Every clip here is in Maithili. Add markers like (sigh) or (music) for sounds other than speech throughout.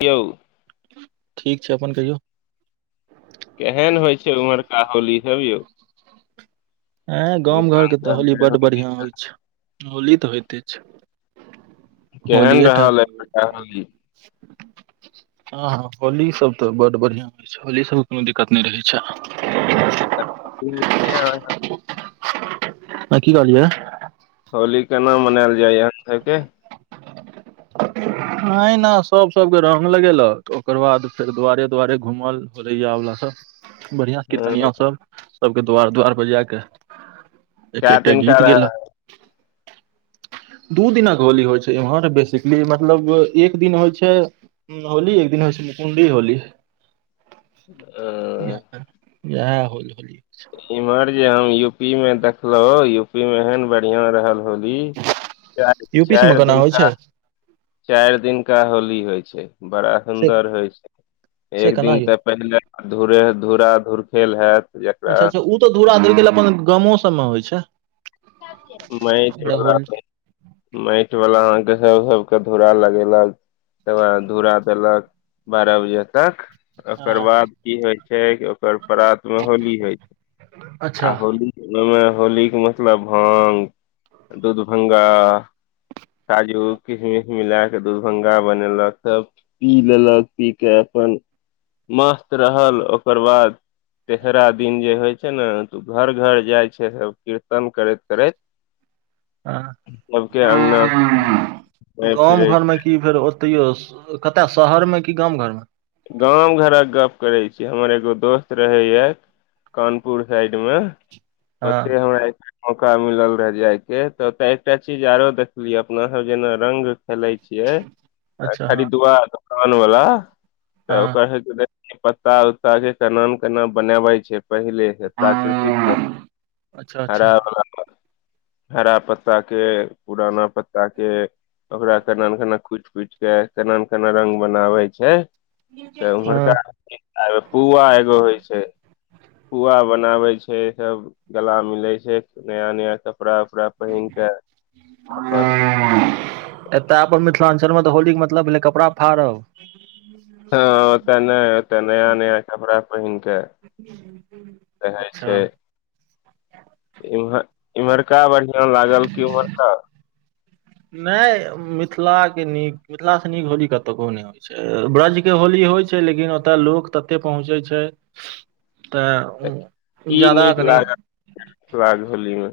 कियौ ठीक छै अपन कहियौ केहन होइ छै ओम्हरका होली सब यौ ऐं गाम घरके त मिथिलाञ्चल होली के बड् बढ़िया होई छै होली तऽ होइते छै केहन होलिये टा रहल अइ (unintelligible) कही हँ हँ होली सब तऽ बड बढ़िआं होली सभ मे कोनो दिक्कत नै रहै छै (unintelligible) आ की कहलियै होली केना मनायल जाइ य यहाँ सभके ऐना सब सबके रंग लगेलक ओकर बाद फेर दुआरे दुआरे घुमल फदैयावला सभ बढ़िया हँ कीर्तनिया सब सभके दुवार दुवार पर जा क एक कै एकटा दिनका गीत गेल रहै दू दिनक होली होइ छै इम्हर बेसिकली मतलब एक दिन होइ छै हू होली एकदिन होइ छै मुकुंडी होली य इए (unintelligible) ह होल होली इम्हर जे हम यू पी मे देखलो यूपी मे एहन बढ़िया रहल होली च यूपी चारि सबमे दिन केना होइ का छै चैर दिनका होली होइ छै बड़ा से सुन्दर होइ छै से एक केना दिन यौ तऽ पहिले धुरे धूरा धुरखेल हायत अच्छा अच्छा ओ तऽ धूराधर गेल अपन गामो सभमे होइ छै माटि ओकरा वला होल माटि वला अहाँके सभ सबके धूरा लगेलक तकर बाद धूरा देलक बारह बजे तक आ ओकर बाद की होइ छै कि ओकर प्रात मे होली होइ छै आ अच्छा होली ओहिमे होलीके मतलब भांग दूधभंगा काजू किशमिश मिला क दुधभंगा बनेलक सब पी लेलक पी के अपन मस्त रहल ओकर बाद तेहरा दिन जे होय छै ने त घर घर जाय छै सब कीर्तन करैत (unintelligible) सबके अङगना घुमै गाँम फिरै घरमे की फेर ओ तैयो कतय शहर में की गाम घर में गाम घरक गप करै छी हमर एगो दोस्त रहैया कानपुर साइड मे हँ ओते हमरा मौका मिलल रहे जाय के तऽ ओते एकटा चीज आरो देखलिय अपना सब जेना रंग खेलाय छियै अच्छा हँ खरीदुआ दोकान वला त हँ ओकरे पत्ता (unintelligible) उत्ता के केना केना बनबै छै पहिले हे प्राकृतिक अच्छा अच्छा हराबला हरा पत्ता के पुराना पत्ता के ओकरा केना न केना कुइट कुइट के केना ने केना रंग बनाबै छै तऽ हँ उम्हरका पुआ एगो होइ छै पुआ बनाबे छै सब गला मिलै छै नया नया कपड़ा उपड़ा पैन के एखन (unintelligible) हूं एतय अपन मिथिलांचल मे त होली के मतलब भेलै कपड़ा फाड़ब तॅं ओत ने ओत नया नया कपड़ा बहिन के रहै अच्छा छै इमहर इम्हरका बढ़ियां लागल की उम्हरका नहि मिथिलाके नीक मिथिलासँ नीक होली कतो नहि होली ब्रज के होली होइ छै लेकिन ओतय लोक तते पहुँचै छै तऽ उ जादा कनी सुराग होली में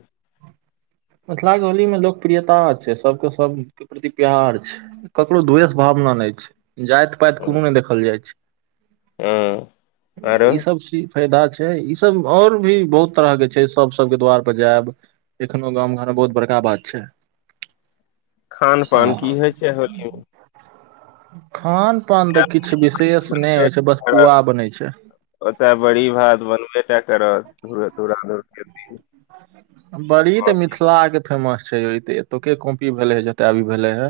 मिथिला के होली मे लोकप्रियता छै सबके सब प्रति प्यार छै ककरो द्वेष भावना नहि छै जाइत पाइत कोनो नहि देखल जाइ छै हँ आरो ई सब चीज फायदा छै ई सब आओर भी बहुत तरह के छै सब सबके द्वार पर जायब गाँव घर मे बहुत बड़का बात छै खानपान की आ होइ छै होली में खान पान तऽ किछु विशेष नै होइ छै बस पुआ बनै छै ओत बड़ी भात बनबे टा करत दूर बड़ी तऽ मिथिला के फेमस छै एतु कॉपी भेले हे जतय भी भेलै हे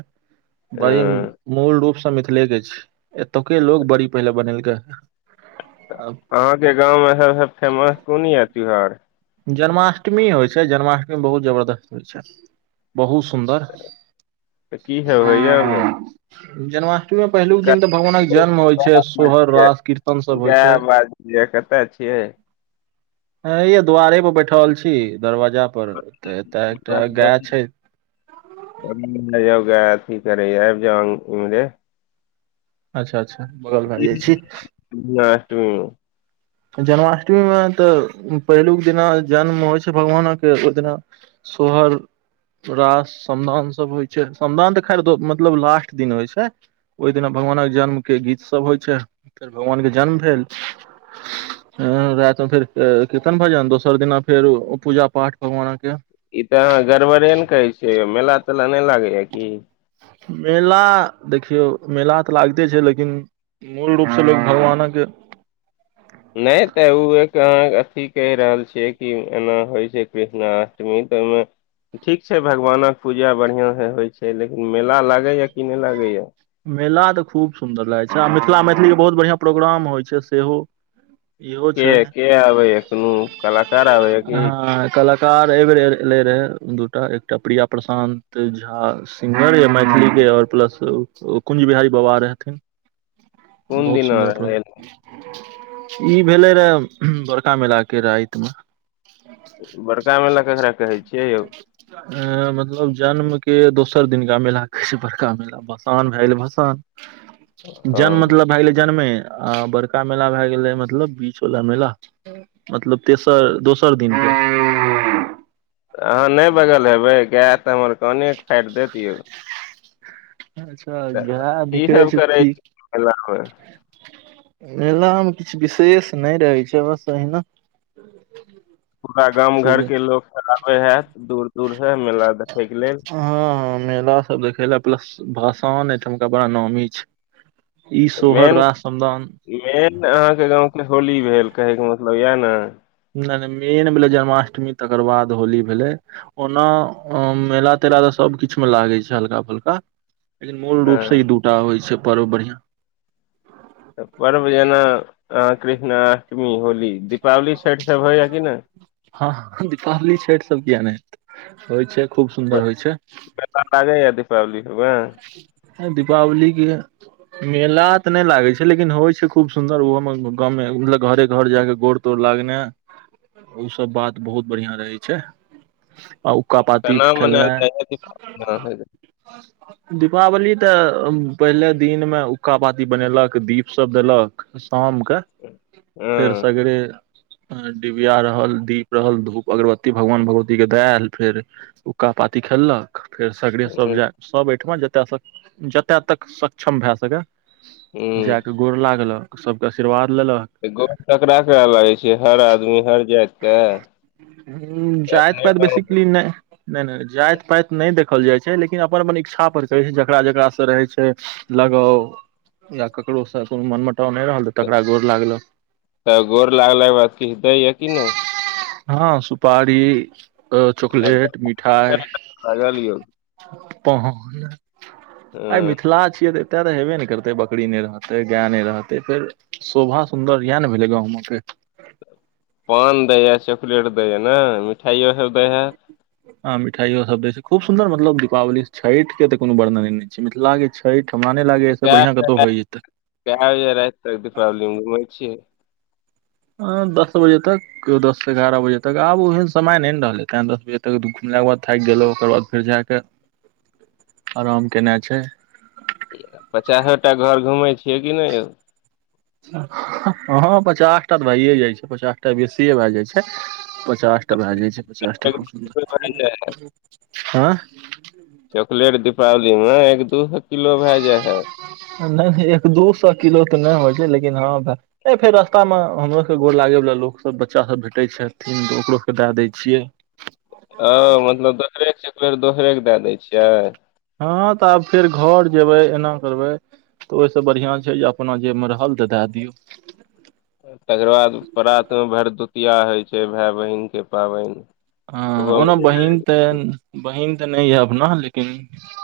बड़ी हँ मूल रूपसँ मिथिलेके छै एतुके लोक बड़ी पहिले बनेलकै हे तऽ अहाँक (unintelligible) जन्माष्टमी अबय छै छै जन्माष्टमी बहुत जबरदस्त होइ छै बहुत सुन्दर तऽ की सब होइया ओहिमे जनमा मे पहिलुक दिन तऽ भगवान के जन्म होइ छै सोहर रास कीर्तन सब होइ छै कए बाजिय कत (unintelligible) एछिय हे दुआरे पर बैठल छी दरवाजा पर त एतय एकटा गाय छै गा अथी करै आबि जौ इमहरे अच्छा अच्छा बगल भए जाइ छी नष््ती (unintelligible) जन्माष्टमीमे तऽ पहिलुक दिना जन्म होइ छै भगवानके ओहि दिना शोहर परा समदाउान सभ होइ छै समदान तऽ खैर मतलब लास्ट दिन होइ छै ओहि दिना भगवानक जन्मके गीत सब होइ छै फेर भगवानके जन्म भेल (inaudible) राति मे फेर र्कीतन भजन दोसर दिना फेर पूजा पाठ भगवाना के ई तऽ अहाँ गड़बड़े ने करै छी यो मेला तेला नहि लागै या की मेला देखियौ मेला त लागते छै लेकिन मूल रूप से लोक भगवानक नहि त ओ एक अहाँ अथी कहि रहल छियै कि एना होइ छै कृष्णाष्टमी त ओहिमे ठीक छै भगवानक पूजा बढ़िआं से होइ छै लेकिन मेला लागैएा कि नहि लागैए मेला तऽ खूब सुन्दर लागै छै आ मिथिला मैथिलीके बहुत बढ़िआँ प्रोग्राम होइ छै सेहो इहो के छै के आबै या कोनो कलाकार आबै या की ह कल कार एहिबर एले रहै दूटा एकटा प्रिया प्रशान्त झा सिंगर य मैथिली के ओर प्लस ओ कुंज बिहारी बाबा रहथिन कोन बहुत दिना सुन्दर प्र रहै ई भेले रहए बड़का मेला के रात में बड़का मेला केकरा कहे अ मतलब जन्म के दोसर दिननका मेला कहै छै बड़का मेला आ भसान भए गेलै भसान (inaudible) जन्म हँ मतलब भए गेलै जन्मे आ बड़का मेला भए गेलै मतलब बीचवला मेला मतलब तेसर दोसर दिनक अहाँ नै बजल हेबै गाएस हमर कानके फाइर देतयौ अच्छा घा की निकरे सब छै करै की छी मेलामे मेलामे किछु विशेष नहि रहै छै बस अहिना पूरा गाम घर पूजा के लोग तऽ आबे है दूर दूर हए मेला देखे के लेल हँ हँ मेला सब देखे ले प्लस भसोन एठमका बड़ा नामी छै ई सोहर मेन रा समदान मेन अहाँके गाँवके होली भेल कहैके मतलब यै ने नहि नहि मेन भेलै जन्माष्टमी तकर बाद होली भेलै ओना मेला तेला त सबकिछु मे लागे छै हल्का फल्का लेकिन मूल रूप से ई हँ दूटा होइ छै पर्व बढ़ियां पर्व जेना अ कृष्णाष्टमी होली दीपावली छठि सब होइए कि नहि हँ दीपावली छठि सब किए नहि हेतै होइ छै खूब सुन्दर होइ छै लागैया दीपावली बए (unintelligible) दीपावलीे के मेला तऽ नहि लागे छै लेकिन होइ छै खूब सुन्दर ओहो मे गाँवमें मतलब घरे घर जाय के गोर तोर लागने इ सब बात बहुत बढ़िया रहे छै आ उक्का पाती खेलनाइ आ दीपावली त पहिले दिनमे हुक्का पाती बनेलक दीप सभ देलक शामके फेर हँ सगरे डिबिया रहल दीप रहल धूप अगरबत्ती भगवान भगवती के दया आयल फेर हूका पाती खेललक फेर सगरे सब हँ जाय सब ओहिठमा जतस जतय तक सक्षम भए सकए हँ जा के गोर लागलक सबके आशीर्वाद लेलक गो ककरा ककरा लगे छै हर आदमी हर जाति हूं जात अपने पात गाँव बेसिकली नहि नय नय जाइत पाइत नहि देखल जाइ छै लेकिन अपन अपन इच्छा पर छै जकरा जेकरा स रहय छै लगााव या ककरो से कोनो मनमटाव नहि रहल त तकरा गोर लागल त गोर लागलाके बाद किछु दैए कि नहि हँ सुपारी आब चॉकलेट तऽ मिठाई लागल यौ आइ हँ मिथिला छियै तऽ एते तऽ हेबे ने करतै बकरी नहि रहते गाय नहि रहतै फेर शोभा सुन्दर इएह ने भेलै गावंमे के ' पान दै हए चॉकलेट दै है ने मिठाइयो सभ दै हैत आ मिठायो सब देय छै खूब सुन्दर मतलब दीपावली छठ के तऽ कोनो वर्णने ने छै मिथिला के अहि ठमा नहि लागैया अइ स बढ़िया कतहु होइत (unintelligible) कै बजे राति तक दीपावली मे घुमै छियै आ दस बजे तक ' केओ दससँ एगारह बजे तक आब ओहन समय नहि ने रहलै तैँ दस बजे तक घुमलाके बाद थाकि गेलहुँ ओकर बाद फेर जा कऽ आराम केना छै पचासो टा घर घुमै छियै कि नहि हँ पचास टा तऽ भै ए जाइ छै पचास टा बेसिए भै जाइ छै पचास टा भए जाइ छै पचासटा एक खूब दू किलो भए जाइ है सुन्दर हँ चॉकलेट दीपावलीमे एक दु सो किलो भ जाइत हैत नहि एक दू सए किलो तऽ नहि हो छै लेकिन हँ ' नहि फेर रास्ता मे हमरो के गोर लागे वाला लोक सब बच्चा सब भेटै छथिन तऽ ओकरो के दए दये छियै हँ मतलब दोसरे के चाँकलेट दोसरे के दै दै छियै हँ तऽ आब फेर घर जेबय एना करबय ओहिसँ बढ़िआँ छै जे अपना जेब मे रहल तऽ दए दियौ तकर बाद प्रातमे भरदुतिया होइत छै भाय बहिनके पाबनि हँ ओहो ओना बहिन तऽ बहिन तऽ नहि यए अपना लेकिन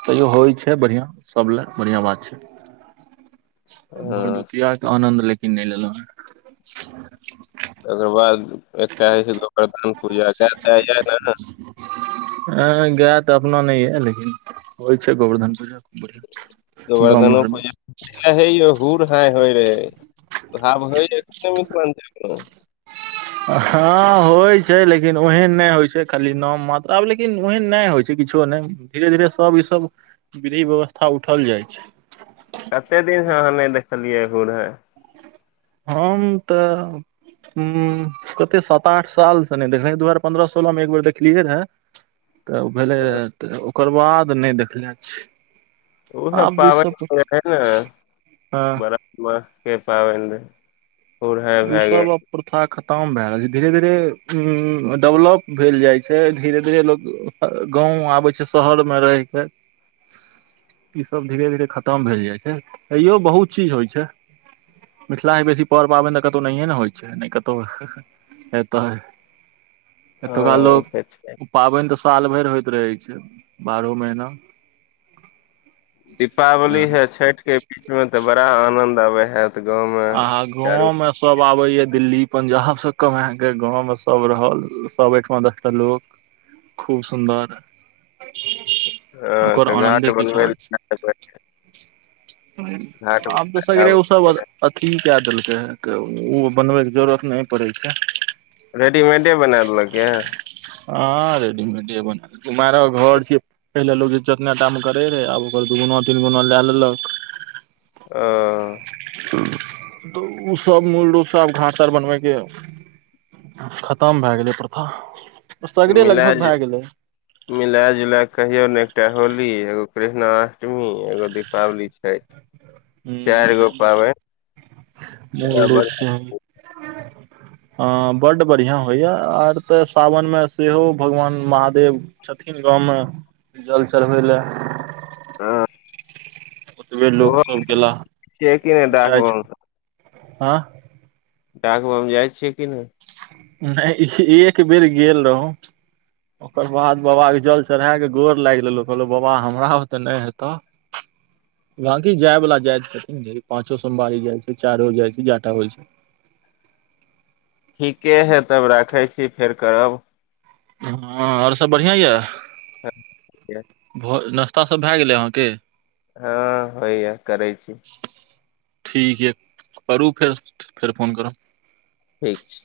तैयो होइ छै बढ़ियां सब लए बढ़ियां बात छै। हँ भरदुतिआके आनन्द लेकिन नहि लेलहुँ रेहे ओकर बाद एकटा होइ छै गोबर्धन पूजा ग ने (unintelligible) ह गाय तऽ अपना नहि य लेकिन होइ छै गोवर्धन पूजा खूब बढ़िआँ गाम गोवर्धन घरमे पूजा हे यौ हूर हाय होइ रहै भा भै ने मिश मन (unintelligible) हँ होइ छै लेकिन ' लेकिन ओहन नहि होइ छै खाली नाम मात्रा आब लेकिन ओहन नहि होइ छै किछो नहि धीरे धीरे सभ इसभ विधी व्यवस्था उठल जाइ छै। कते दिनसँ अहाँ नहि देखलियै हूर हाय हम तऽ हूं कते सात आठ साल से नहि देखल दू हजार पन्द्रह सोलह मे एक बेर देखलियै रहै (inaudible) तऽ भेले रहय तऽ ओकर बाद नहि देखले छिये ओ सब पाबनि हो है ने हँ बरा (unintelligible) म के पाबनि हूर हाय ई भए गेल सब प्रथा खतम भए रहल छै धीरे धीरे डेवलप भेल जाइ छै धीरे धीरे लोक गाँव आबै छै शहर मे रहिके ह (inaudible) ई सब धीरे धीरे खतम भेल जाय छै तयो बहुत चीज होइ छै मिथिला मे बेसी पर पाबनि तऽ कतउ नहिए ने होइ छै नहि कतौ ए तऽ हँ एतुका ओ लोक सब छै पाबनि तऽ साल भरि होइत रहैत छै बारहो महीना दीपावली तऽ हे छठि के बीच में तऽ बड़ा आनंद आबे हैत गाँवमे आहाँ चारू गाँव मे सब सब आबे या दिल्ली पंजाब सँ कमाके गाँव मे सब रहल सब एकठमा दसटा लोक खूब सुन्दर हँ ओकर तऽ घाट आनन्दे बनबै विचार लए घाट आब त सगरे उ सब ' अथी कै देलकै तऽ ओ बनबैके जरूरत त नहि पड़ै छै रेडीमेडे बना देएल कए हँ रेडीमेड बना कुमार घर छै पहिले लोग जतने दाम करै रहै आब ओकर दुगुना तीन गुना लए लेलक ह (inaudible) (unintelligible) तऽ उ सब मूल रूपसँ आब घास आर बनबैके खतम भै गैलै प्रथा सगरे मिला लगभग भै गेलै मिला जुला क कहियौ ने एकटा होली एगो कृहणाष्टमी एगो दीपावली छै चैर गो पाबै मूल बराबर (inaudible) ह बड बढ़ियां होइया आर तऽ सावन मे सेहो भगवान महादेव छथिन गाँवमे जल चढ़बै लए हँ अबेर लोक ओहो सब गेला छियै कि नहि डाक जाइ बम छै हँ डाकबम जाइ छियै कि नहि एक बेर गेल रहू ओकर बाद बबा के जल चढ़ा क गोर लागि लेलहु कहलहु बबा हमरा भुते नहि हेत (inaudible) (inaudible) बंकी जाय वाला जाय छथिन ढेरी पांचो सोमवारी जाय छै चारो जाय छै जएटा होइ छै ठीके है तब राखै छी फेर करब हँ आओर सब बढ़िआँ य हँ (unintelligible) भ नाश्ता सब भए गेलै अहाँके हँ होइयए करै छी ठीक य करू फेर फेर फोन करब ठीक छै